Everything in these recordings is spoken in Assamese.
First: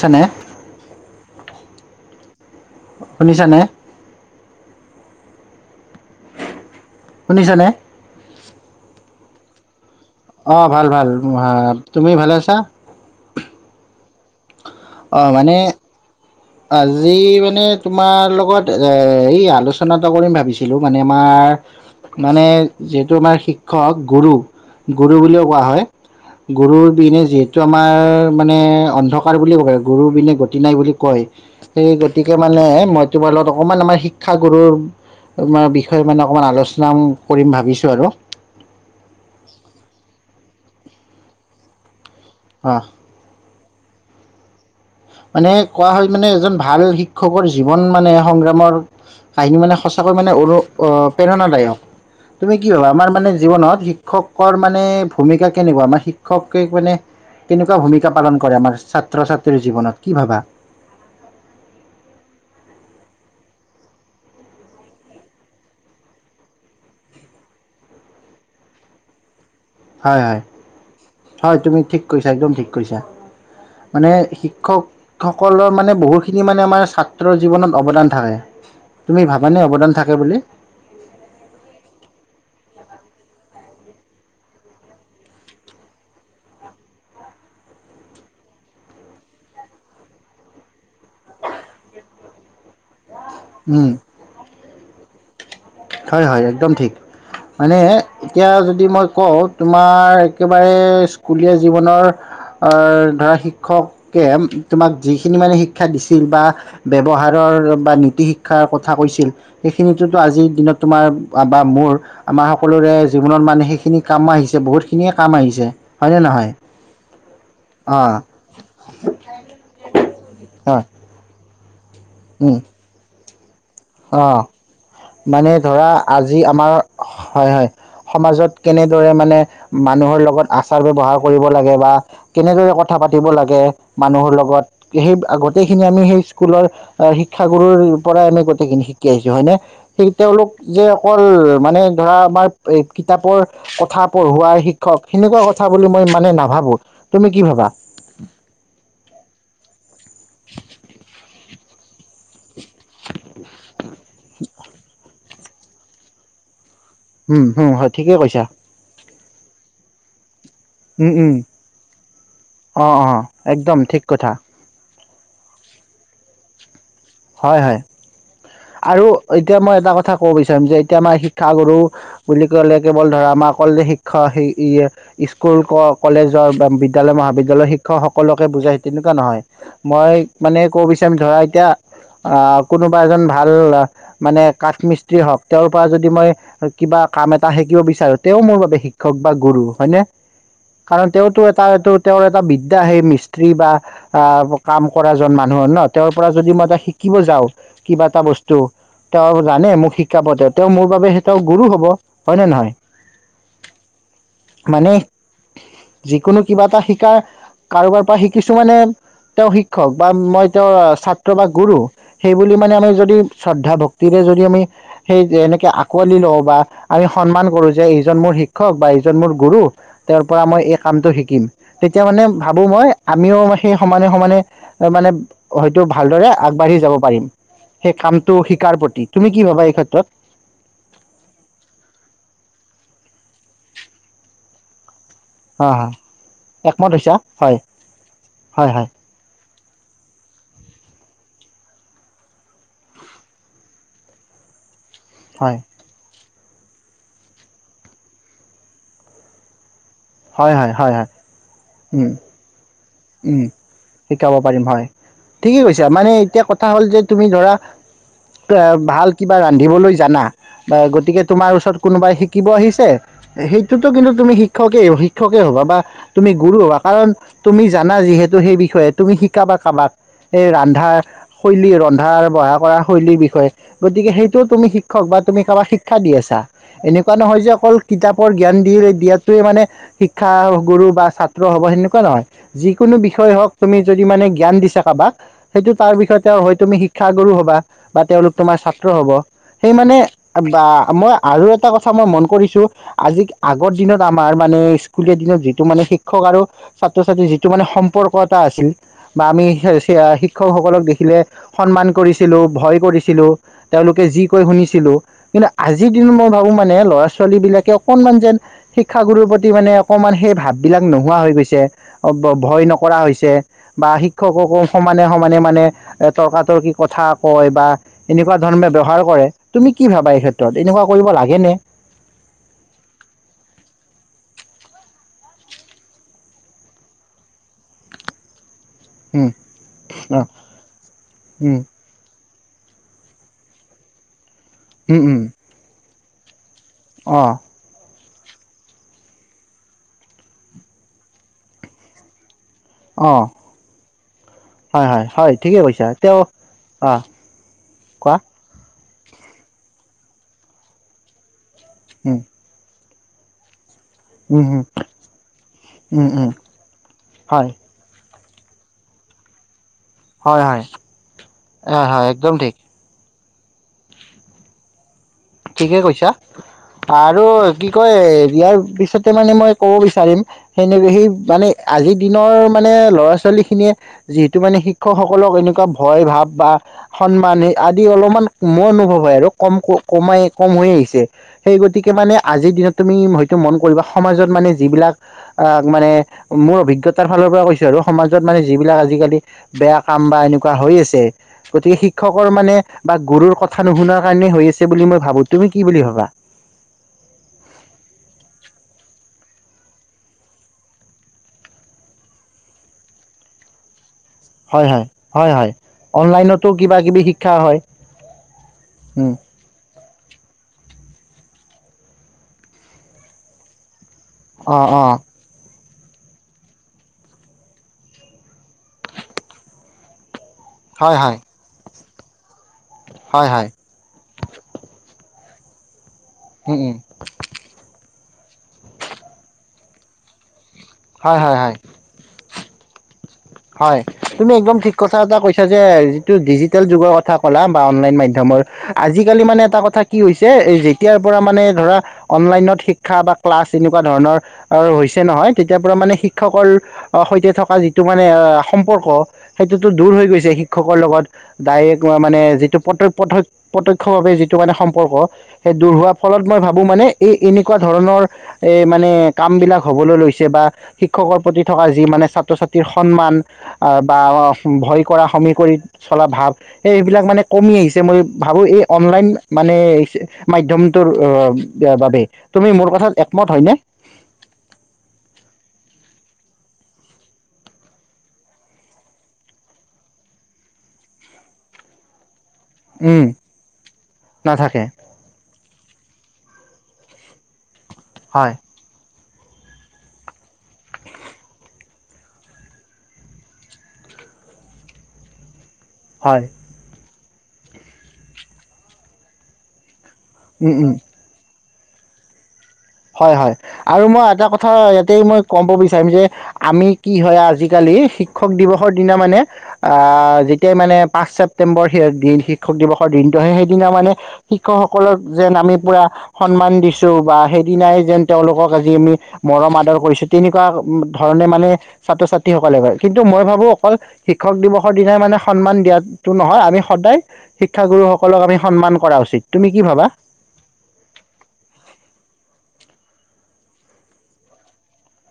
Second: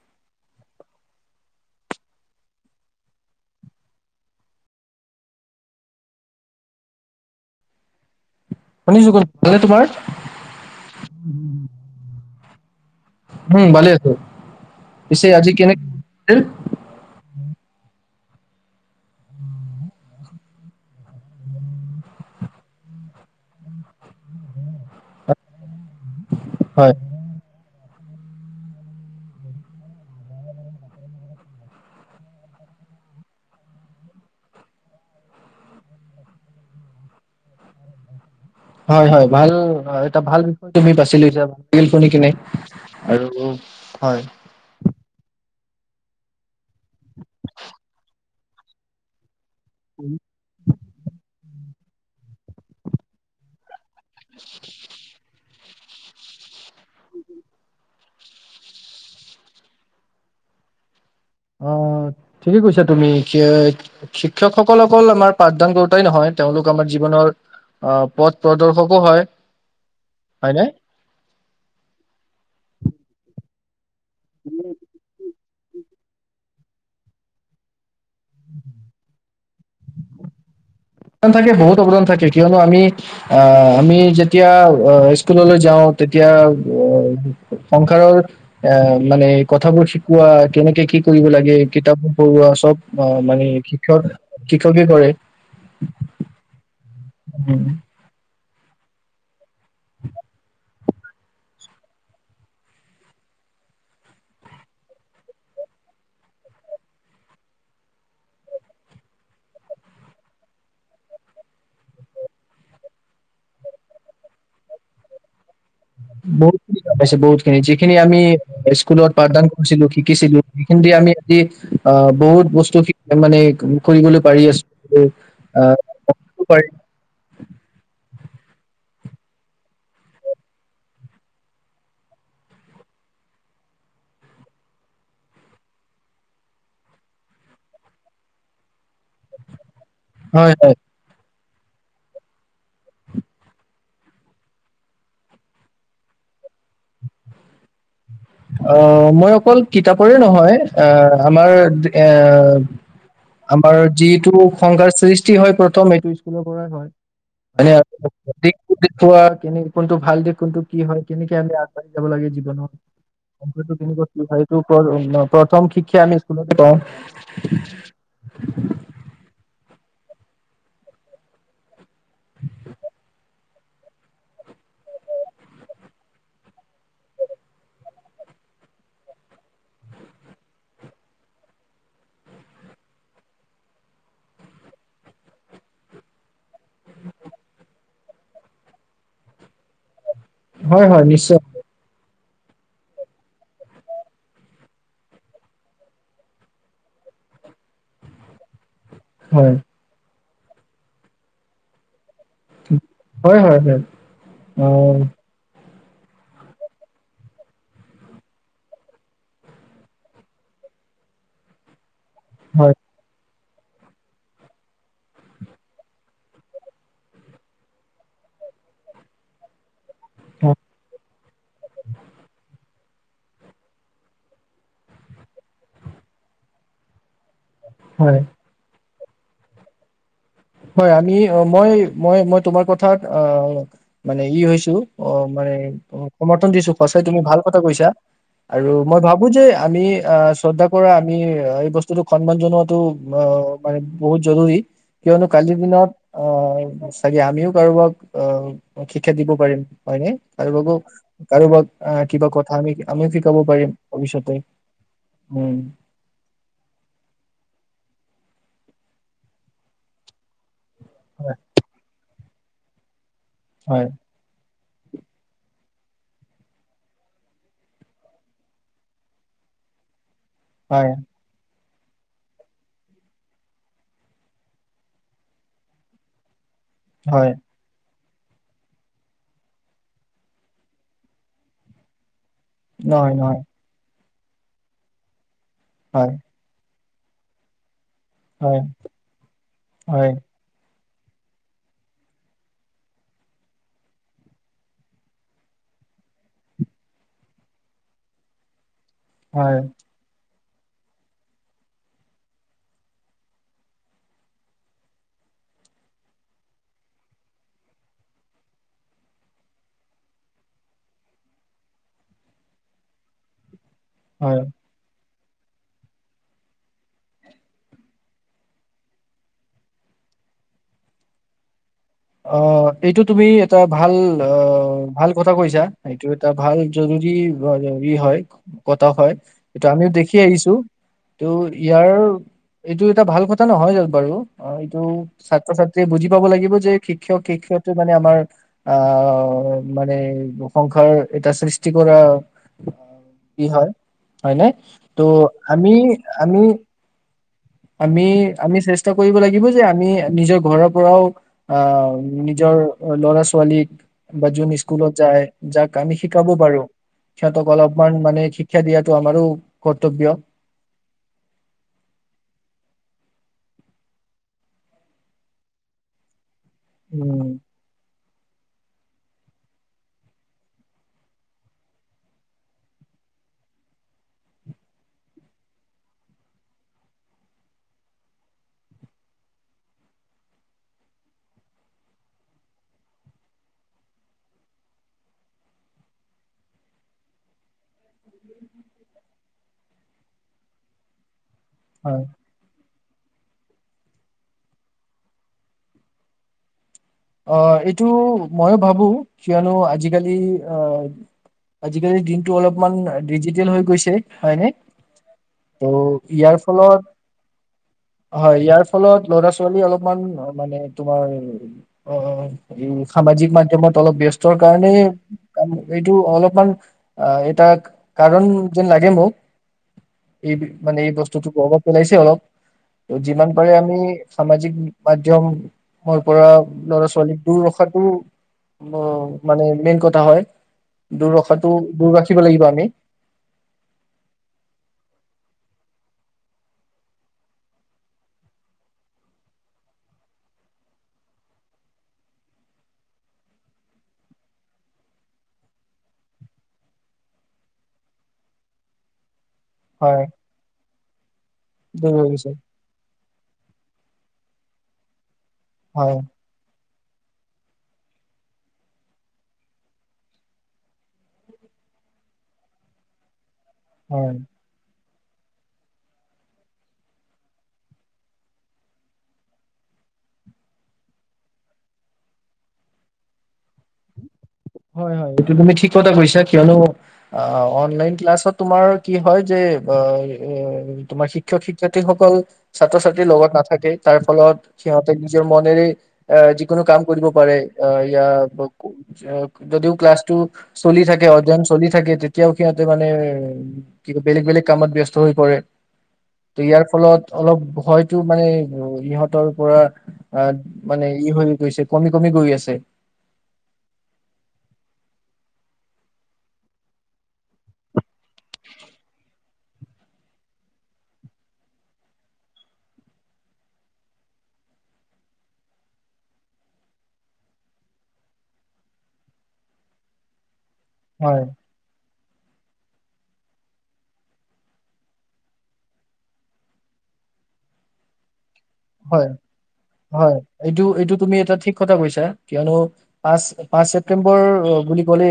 শুনিছানে? শুনিছানে? শুনিছ নে? শুনিছো কোৱা। অঁ ভাল ভাল তুমি ভালে। হা। উম ভালে আছো। অ পিছে আজি মানে কেনে? আজি মানে তোমাৰ লগত এ এই আলোচনা এটা কৰিম ভাবিছিলো মানে আমাৰ মানে যিহেতু আমাৰ শিক্ষক গুৰু। গুৰু বুলিওঁ কোৱা হয় গুৰুৰ হয়, দিনে যিহেতু আমাৰ। মানে অন্ধকাৰ বুলি ক কয় গুৰুবিনে গতি নাই বুলি কয়। সেই গতিকে মানে মই তোমাৰ লগত অকমান আমাৰ শিক্ষাগুৰুৰাৰ বিষয়ে মানে অকমান আলোচনা কৰিম ভাবিছো আৰু। হয় হয় ভাল এটা ভাল। তুমি বাচি লৈছা। শুনি কিনে অ আৰু। হয়। মানে কোৱা হয় মানে এজন ভাল শিক্ষকৰ জীৱন মানে সংগ্ৰামৰ। কাহিনী মানে সঁচাকৈ মানে অনু প্ৰেৰণাদায়ক। তুমি কি ভাবা আমাৰ মানে জীৱনত শিক্ষক। শিক্ষকৰ মানে ভূমিকা। কেনেকুৱা আমাৰ শিক্ষকে মানে কেনেকুৱা ভূমিকা পালন কৰে আমাৰ ছাত্ৰ ছাত্ৰীৰ জীৱনত। কি ভাবা? আঁহ ঠিকেই কৈছা তুমি শিক্ষকসকল অকল আমাৰ পাঠদান কৰোতাই নহয় তেওঁলোক আমাৰ জীৱনৰ আঁহ পথ প্ৰদৰ্শকো হয়। হয় হয় হয়নে? হয় তুমি ঠিক কৈছা একদম ঠিক কৈছা। মানে শিক্ষক। সকলৰ মানে বহুখিনি মানে আমাৰ ছাত্ৰৰ জীৱত অৱদান। থাকে তুমি ভাবানে অৱদান থাকে। তাকে বুলি। থাকে বহুত অৱদান থাকে কিয়নো আমি আহ আমি যেতিয়া আহ স্কুললৈ যাওঁ তেতিয়া সংসাৰৰ এ মানে কথাবোৰ শিকোৱা কেনেকে কি কৰিব লাগে কিতাপবোৰ পঢ়োৱা চব। অঁ। মানে উম, শিক্ষক। শিক্ষকে কৰে। হয় হয় একদম ঠিক। উম, মানে। এতিয়া যদি মই কওঁ। তোমাৰ একেবাৰে। স্কুলীয়া জীৱনৰ আহ ধৰা শিক্ষকে তোমাক যিখিনি মানে শিক্ষা দিছিল বা ব্যৱহাৰৰ বা নীতি শিক্ষাৰ কথা কৈছিল সেইখিনিতো আজিৰ দিনত। তোমাৰ বা মোৰ আমাৰ সকলোৰে জীৱনত মানে সেইখিনি কাম আহিছে বহুতখিনিয়ে কাম আহিছে। হয়নে নহয় বহুতিনাইছে বহুতখিনি যিখিনি অঁ আমি স্কুলত পাঠদান কৰিছিলো শিকিছিলো হয় সেইখিনি আমি আজি। অ বহুত বস্তু মানে কৰিবলৈ অ পাৰি আছো মানে আহ ধৰা আজি হয় আমাৰ হয় হয় সমাজত কেনেদৰে মানে মানুহৰ লগত আচাৰ ব্যৱহাৰ কৰিব লাগে। বা কেনেদৰে কথা পাতিব লাগে। মানুহৰ লগত সেই গোটেইখিনি আমি সেই স্কুলৰ শিক্ষাগুৰুৰ পৰাই আমি খিনি শিকি আহিছো হয় নে? সেইটো অলপ হয় যে অকল মানে ধৰা আমাৰ কিতাপৰ কথা পঢ়োৱা শিক্ষক সেনেকুৱা কথা বুলি মই মানে নাভাবো তুমি কি ভাবা অ মই অকল কিতাপৰে নহয় আহ আমাৰ এ আমাৰ যিটো [unintelligible] সংসাৰ সৃষ্টি হয় প্ৰথম এইটো স্কুলৰ পৰাই হয় উম [inaudible] উম হয় ঠিকেই কৈছা এনেই কোনটো ভাল দি কোনটো কি হয় উম উম কেনেকে আমি আগবাঢ়ি যাব লাগে জীৱনত অ অ কটো একদম তিনি ঠিক বস্তু কথা খাইছো [unintelligible] প্ৰথম শিক্ষা আমি স্কুলতে পাওঁ হয় হয় আৰু এতিয়া মই এটা কথা ক'ব বিচাৰিম যে এতিয়া আমাৰ শিক্ষাগুৰু বুলি ক'লে কেৱল ধৰা আমাৰ অ শিক্ষক স্কুল ক কলেজৰ বা বিদ্যালয় মহাবিদ্যালয়ৰ শিক্ষকসকলোকে বুজাই তেনেকুৱা নহয় মই মানে ক'ব বিচাৰিম ধৰা এতিয়া আহ কোনোবা এজন ভাল মানে কাঠ মিস্ত্ৰী হওক তেওঁৰ পৰা যদি মই কিবা কাম এটা শিকিব বিচাৰো তেও মোৰ বাবে শিক্ষক বা গুৰু হয়নে? হয় হয় কাৰণ নিশ্চয় তেওঁতো এটা এটো তেওঁৰ এটা বিদ্যা সেই মিস্ত্ৰী বা আ কাম কৰা মানুহ ন তেওঁৰ পৰা যদি মই শিকিব যাওঁ কিবা এটা বস্তু তেওঁ হয় জানে মোক শিক শিকাব তেওঁ তেওঁ মোৰ বাবে সেই তেওঁ গুৰু হ'ব। হয় নে নহয় হয় হয় হয় অ মানে যিকোনো কিবা এটা শিকাৰ কাৰোবাৰ পৰা শিকিছো মানে তেওঁ শিক্ষক বা মই তেওঁৰ ছাত্ৰ বা গুৰু সেইবুলি হয় মানে আমি যদি শ্ৰদ্ধা ভক্তিৰে যদি আমি সেই এনেকৈ আঁকোৱালি লওঁ বা আমি সন্মান কৰোঁ যে এইজন মোৰ শিক্ষক বা এইজন মোৰ গুৰু তেওঁৰ পৰা হয় মই এই কামটো শিকিম তেতিয়া মানে ভাবো মই আমিও সেই সমানে সমানে মানে হয়তো ভালদৰে আগবাঢ়ি যাব পাৰিম। সেই হয় কামটো শিকাৰ প্ৰতি তুমি কি ভাবা এই ক্ষেত্ৰত হয় আমি মই মই মই তোমাৰ কথা অ মানে ই হৈছো অ মানে হা হা সমৰ্থন দিছো একমত সঁচাই হৈছা তুমি ভাল হয় কথা কৈছা আৰু হয় হয় মই ভাবো যে আমি অহ শ্ৰদ্ধা কৰা আমি এই বস্তুটোক সন্মান জনোৱাটো মানে বহুত জৰুৰী কিয়নো হয় কালিৰ দিনত অ চাগে আমিও কাৰোবাক অ শিক্ষা দিব পাৰিম হয় হয় হয় উম হয় উম শিকাব পাৰিম হয় উম ঠিকেই কৈছা মানে এতিয়া কথা হ'ল যে তুমি ধৰা তে ভাল কিবা ৰান্ধিবলৈ জানা বা গতিকে হয় তোমাৰ ওচৰত কোনোবাই শি কিবা আহিছে সেইটোতো হয় কিন্তু তুমি শি শিক্ষকে শিক্ষকে হ'বা বা তুমি গুৰু হ'বা কাৰণ তুমি জানা যিহেতু সেই বিষয়ে তুমি শিকাবা কাবাক এই ৰন্ধা হয় শৈলী ৰ ৰন্ধাৰ বঢ়া কৰা শৈলীৰ বিষয়ে গতিকে সেইটোও তুমি শিক্ষক বা তুমি কাৰোবাক শিক্ষা দি আছা এনেকোৱা হয় নহয় যে অকল কিতাপৰ জ্ঞান দি দিয়াটোৱে মানে শিক্ষাগুৰু বা ছাত্ৰ হ'ব সেনেকোৱা নহয় যিকোনো নহয় বিষয়ে নহয় হওক তুমি যদি মানে জ্ঞান দিছা কাবাক সেইটো তাৰ বিষ হয় শিক্ষাগুৰু হবা বা তেওঁলোক তোমাৰ হয় ছাত্ৰ হ'ব সেই মানে হয় বা মই আৰু এটা কথা মই মন কৰিছো আজি আগৰ দিনত আমাৰ মানে স্কুলীয়া দিনত যিটো মানে শিক্ষক আৰু ছাত্ৰ ছাত্ৰী যিটো মানে সম্পৰ্ক এটা আছিল হয় [unintelligible] শিক্ষকসকলক দেখিলে সন্মান কৰিছিলোঁ ভয় কৰিছিলোঁ তেওঁলোকে যি কৈ শুনিছিলোঁ কিন্তু আজিৰ দিনত মই ভাবোঁ মানে ল'ৰা ছোৱালীবিলাকে অকণমান যেন শিক্ষাগুৰুৰ প্ৰতি মানে অকণমান সেই ভাববিলাক নোহোৱা হৈ গৈছে অ ভয় নকৰা হৈছে। বা হয় শিক্ষককো সমানে স মানে মানে এ তৰ্কাতৰ্কি কথা কয় বা এনেকোৱা ধৰণে ব্যৱহাৰ কৰে তুমি কি ভাবা এই ক্ষেত্ৰত এনেকোৱা কৰিব লাগে নে অ এইটো তুমি এটা ভাল অহ ভাল কথা কৈছা এইটো এটা ভাল জৰুৰী গত উম হয়টো আমিও দেখি অ আহিছো ত উম ইয়াৰ। এইটো এটা ভাল কথা নহয় জ বাৰু। অ এইটো উম উম ছাত্ৰ ছাত্ৰীয়ে বুজি পাব লাগিব যে। অ শিক্ষক শিক্ষয়িত্ৰী মানে আমাৰ অহ মানে সংসাৰ এটা সৃষ্টি কৰা অ কি হয় হয়নে হয় ত' হয় হয় ঠিকে আমি কৈছা তেওঁ আমি আহ আমি কোৱা আমি। চেষ্টা কৰিব লাগিব যে আমি নিজৰ ঘৰৰ পৰাও। অ উম নিজৰ। অ ল'ৰা ছোৱালিক। বা উম যোন উম স্কুলত যায় যাক আমি উম শিকাব উম পাৰো সিহঁতক হয় অলপমান মানে। শিক্ষা দিয়াটো আমাৰো। কৰ্তব্য হয় হয় অঁ হয় একদম ঠিক। কিঠিকে কৈছা। আৰু উম কি কয়। দিয়াৰ পিছতে মানে মই ক'ব বিচাৰিম সেনে সেই মানে আজিৰ দিনৰ মানে ল'ৰা ছোৱালী খিনিয়ে যিহেতু মানে শিক্ষকসকলক এনেকুৱা ভয় ভাৱ বা সন্মান। আদি অলপমান মোৰ অনুভৱ হয় আৰু কম ক। কমাই কম হৈ আহিছে সেই গতিকে মানে আজিৰ দিনত তুমি হয়তো মন কৰিবা সমাজত মানে যিবিলাক মানে মোৰ অভিজ্ঞতাৰ ফালৰ পৰা কৈছোঁ আৰু সমাজত মানে যিবিলাক আজিকালি বেয়া কাম বা এনেকুৱা হৈ আছে। গতিকে হয় শিক্ষকৰ মানে। বা গুৰুৰ কথা নুশুনাৰ কাৰণেই হৈ আছে। বুলি মই ভাবো তুমি কি বুলি ভাবা। অ এইটো মইো ভাবো কিয়নো আজিকালি আহ আজিকালিৰ দিনটো অলপমান ডিজিটেল হৈ গৈছে। হয়নে হয় হয় হয় হয় ত' ইয়াৰ অনলাইনতো কিবা ফলত কিবি শিক্ষা হয় হয় ইয়াৰ ফলত উম ল'ৰা ছোৱালী অলপমান মানে তোমাৰ। ওম। অঁ সামাজিক মাধ্যমত। অলপ ব্যস্তৰ অ কাৰণেই অ কাম। এইটো অলপমান এটা কাৰণ যেন লাগে মোক। এই মানে এই হয় হয় বস্তুটো। উলাইছে অলপ। ত' যিমান হয় হয় পাৰে আমি সামাজিক মাধ্যমত। মই পৰা। উম উম ল'ৰা ছোৱালীক দূৰ ৰখাতো। উ মানে মেইন কথা হয়। দূৰ হয় হয় হয় ৰখাতটো দূৰ ৰাখিব লাগিব আৰু। [unintelligible] হয় তুমি একদম ঠিক কথা এটা কৈছা যে যিটো ডিজিটেল যুগৰ কথা ক'লা বা অনলাইন মাধ্যমৰ আজিকালি মানে এটা কথা কি হৈছে যেতিয়াৰ পৰা মানে ধৰা অনলাইনত শিক্ষা বা ক্লাছ এনেকুৱা ধৰণৰ হৈছে নহয় তেতিয়াৰ পৰা মানে শিক্ষকৰ সৈতে থকা যিটো। মানে সম্পৰ্ক। সেইটোতো দূৰ হয় হৈ গৈছে শিক্ষকৰ লগত। ডাইৰেক্ট দূৰ হৈ মানে গৈছে যিটো প্ৰত্যক্ষ। ভাৱে যিটো মানে সম্পৰ্ক। সেই দূৰ হোৱাৰ হয় ফলত মই ভাবোঁ মানে। এই এনেকুৱা ধৰণৰ এ মানে কাম বিলাক হ'বলৈ লৈছে বা শিক্ষকৰ প্ৰতি থকা যি মানে ছাত্ৰ ছাত্ৰ। টি সন্মান। অ বা হয় ভয়। কৰা সমী চলা ভাৱ সেইবিলাক মানে কমি আহিছে মই ভাবোঁ এই অনলাইন মানে মাধ্যমৰ তোৰ বাবে তুমি মোৰ কথাত একমত হয়নে? হয় হয় এইটো তুমি ঠিক কথা কৈছা। কিয়নো অনলাইন ক্লাছত তোমাৰ কি হয় যে তোমাৰ শিক্ষক শিক্ষয়িত্ৰীৰ সকল। ছাত্ৰ উম ছাত্ৰীৰ লগত নাথাকে তাৰ ফলত নাথাকে সিহঁতে নিজৰ মনেৰে- আহ যিকোনো কাম কৰিব পাৰে। অ ইয়া। হয় যদিও ক্লাছটো চলি থাকে অধ্যয়ন চলি থাকে তেতিয়াও সিহঁতে মানে কি বেলেগ বেলেগ কামত ব্যস্ত হৈ পৰে। হয় ত ইয়াৰ ফলত। অলপ ভয়তো মানে ইহঁতৰ পৰা। অ উম উম মানে ই হৈ গৈছে। কমি কমি গৈ আছে। হয় হয় আৰু মই এটা কথা ইয়াতে মই ক'ব বিচাৰিম যে। আমি কি হয় আজিকালি শিক্ষক দিৱসৰ দিনা মানে আহ যেতিয়াই মানে পাঁচ ছেপ্তেম্বৰ শিক্ষক দিৱসৰ দিনটো আহে সেইদিনা মানে শিক্ষকসকলক যেন আমি পুৰা সন্মান দিছোঁ বা সেই। দিনাই যেন তেওঁলোকক আজি আমি মৰম আদৰ কৰিছোঁ তেনে- তেনেকুৱাই হয় ধৰণে মানে। ছাত্ৰ ছাত্ৰীসকলে কৰে কিন্তু মই ভাবোঁ অকল শিক্ষক দিৱসৰ দিনাই মানে সন্মান দিয়াতটো নহয় আমি সদায় শিক্ষাগুৰুসকলক আমি। সন্মান কৰা হয় উচিত তুমি কি ভাবা হয় এইটো এইটো তুমি এটা ঠিক কথা কৈছা। কিয়নো পাঁচ পাঁচ ছেপটেম্বৰ বুলি ক'লে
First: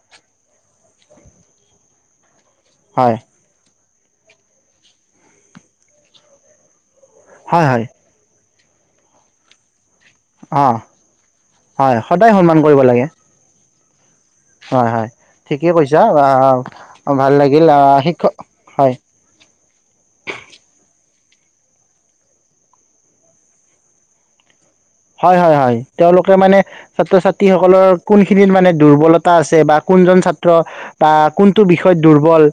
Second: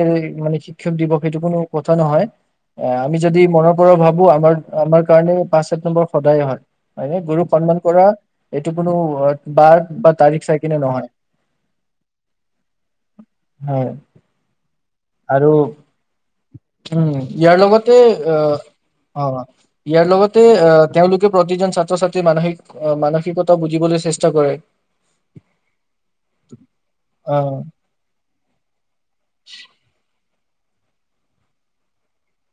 মানে শিক্ষক দিৱস সেইটো কোনো কথা নহয়। হয় আমি যদি মৰম। ভাবোঁ আমাৰ আমাৰ কাৰণে পাঁচ ছেপ্টেম্বৰ সদায়ে হয়। হয়নে গুৰক হয় সন্মান হয় কৰা। এইটো কোনো বাৰ। তাৰিখ চাই অ কিনে নহয় হয় সদায় সন্মান কৰিব লাগে। হয়। হয় হয় আৰু ঠিকেই কৈছা আহ উম ভাল ইয়াৰ লাগিল আহ লগতে শিক্ষক হয় আহ অ ইয়াৰ লগতে আহ তেওঁলোক। প্ৰতিজন ছাত্ৰ ছাত্ৰী মানসিক অ মানসিক- নৈতিকত বুজিবলৈ চেষ্টা কৰে। হয় হয় হয় তেওঁলোকে মানে ছাত্ৰ অ ছাত্ৰীসকলৰ কোনখিনিত মানে দুৰ্বলতা আছে বা কোনজন ছাত্ৰ। ত বা কোনটো বিষয়ত দুৰ্বল।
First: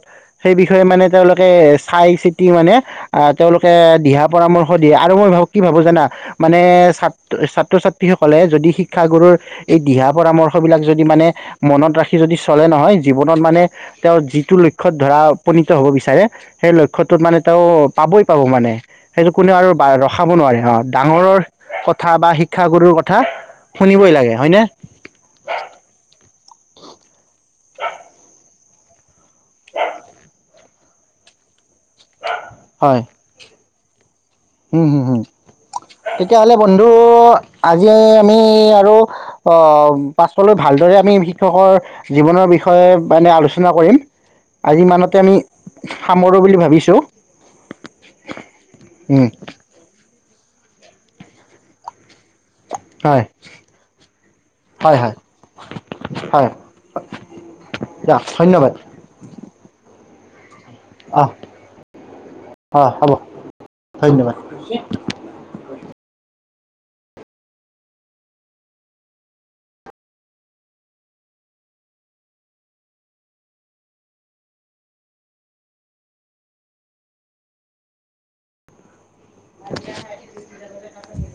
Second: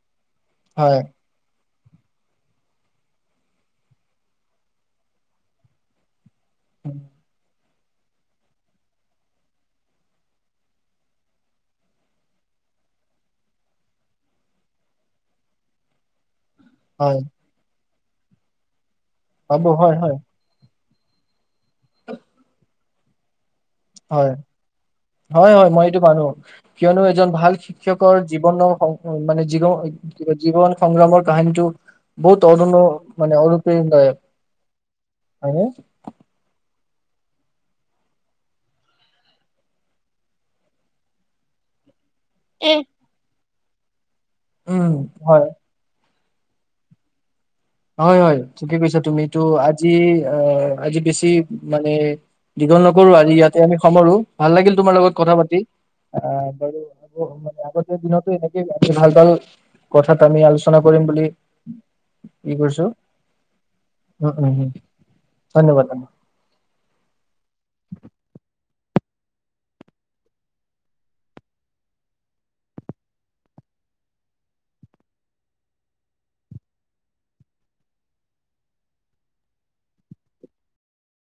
সেই বিষয়ে হয় মানে তেওঁলোকে। চাই চিতি মানে আহ তেওঁলোকে দিহা পৰামৰ্শ দিয়ে আৰু মই ভাবোঁ কি ভাবোঁ জানা। মানে চাত ছাত্ৰ ছাত্ৰীসকলে যদি শিক্ষাগুৰুৰ এই দিহা পৰামৰ্শ বিলাক যদি মানে মনত ৰাখি যদি চলে নহয়। জীৱনত মানে তেওঁ যিটো লক্ষ্যয়ত ধৰা উপনীত হ'ব বিচাৰে- সেই হয় লক্ষ্যটোত মানে তেওঁ- পাবই পাব মানে। সেইটো কোনেও পাব আৰু হয় বা- হয় ৰখাব নোৱাৰে, হা। ডাঙৰৰ কথা বা শিক্ষাগুৰুৰ ক কথা শুনিবই হয়, লাগে হয়নে? হয় - হয় মই এইটো মানোঁ। কিয়নো এজন ভাল শিক্ষকৰ জীৱন অ' মানে জীৰ- জীৱন সংগ্ৰামৰ কাহিনীটো বহু তদন্দ মানে আৰু [unintelligible] উম - উম - উম। তেতিয়াহ'লে কিন্তু আজি আমি আৰু অ' পাছলৈ ভালদৰে আমি শিক্ষকৰ জীৱনৰ বিষয়ে মানে আলোচ চনা কৰিম। আজি উম ইমানতে আমি হয় সামৰোঁ বুলি ভাবিছোঁ। উম তুমিতো আজি অ' আজি বেছি মানে দীঘল নকৰোঁ, হয় আজি ইয়াতে আমি সামৰোঁ। ভাল লাগিল তোমাৰ হয় লগত হয় কথা পাতি। হয় অ' বাৰু আৰু মানে আগন্তক দিয়ক দিনতো এনেকে ধন্যবাদ আমি ভাল - ভাল কথাটো আমি আলোচ চনা কৰিম অহ বুলি কৰিছো অ' হ'ব। উম ধন্যবাদ। উম উম [unintelligible] [unintelligible]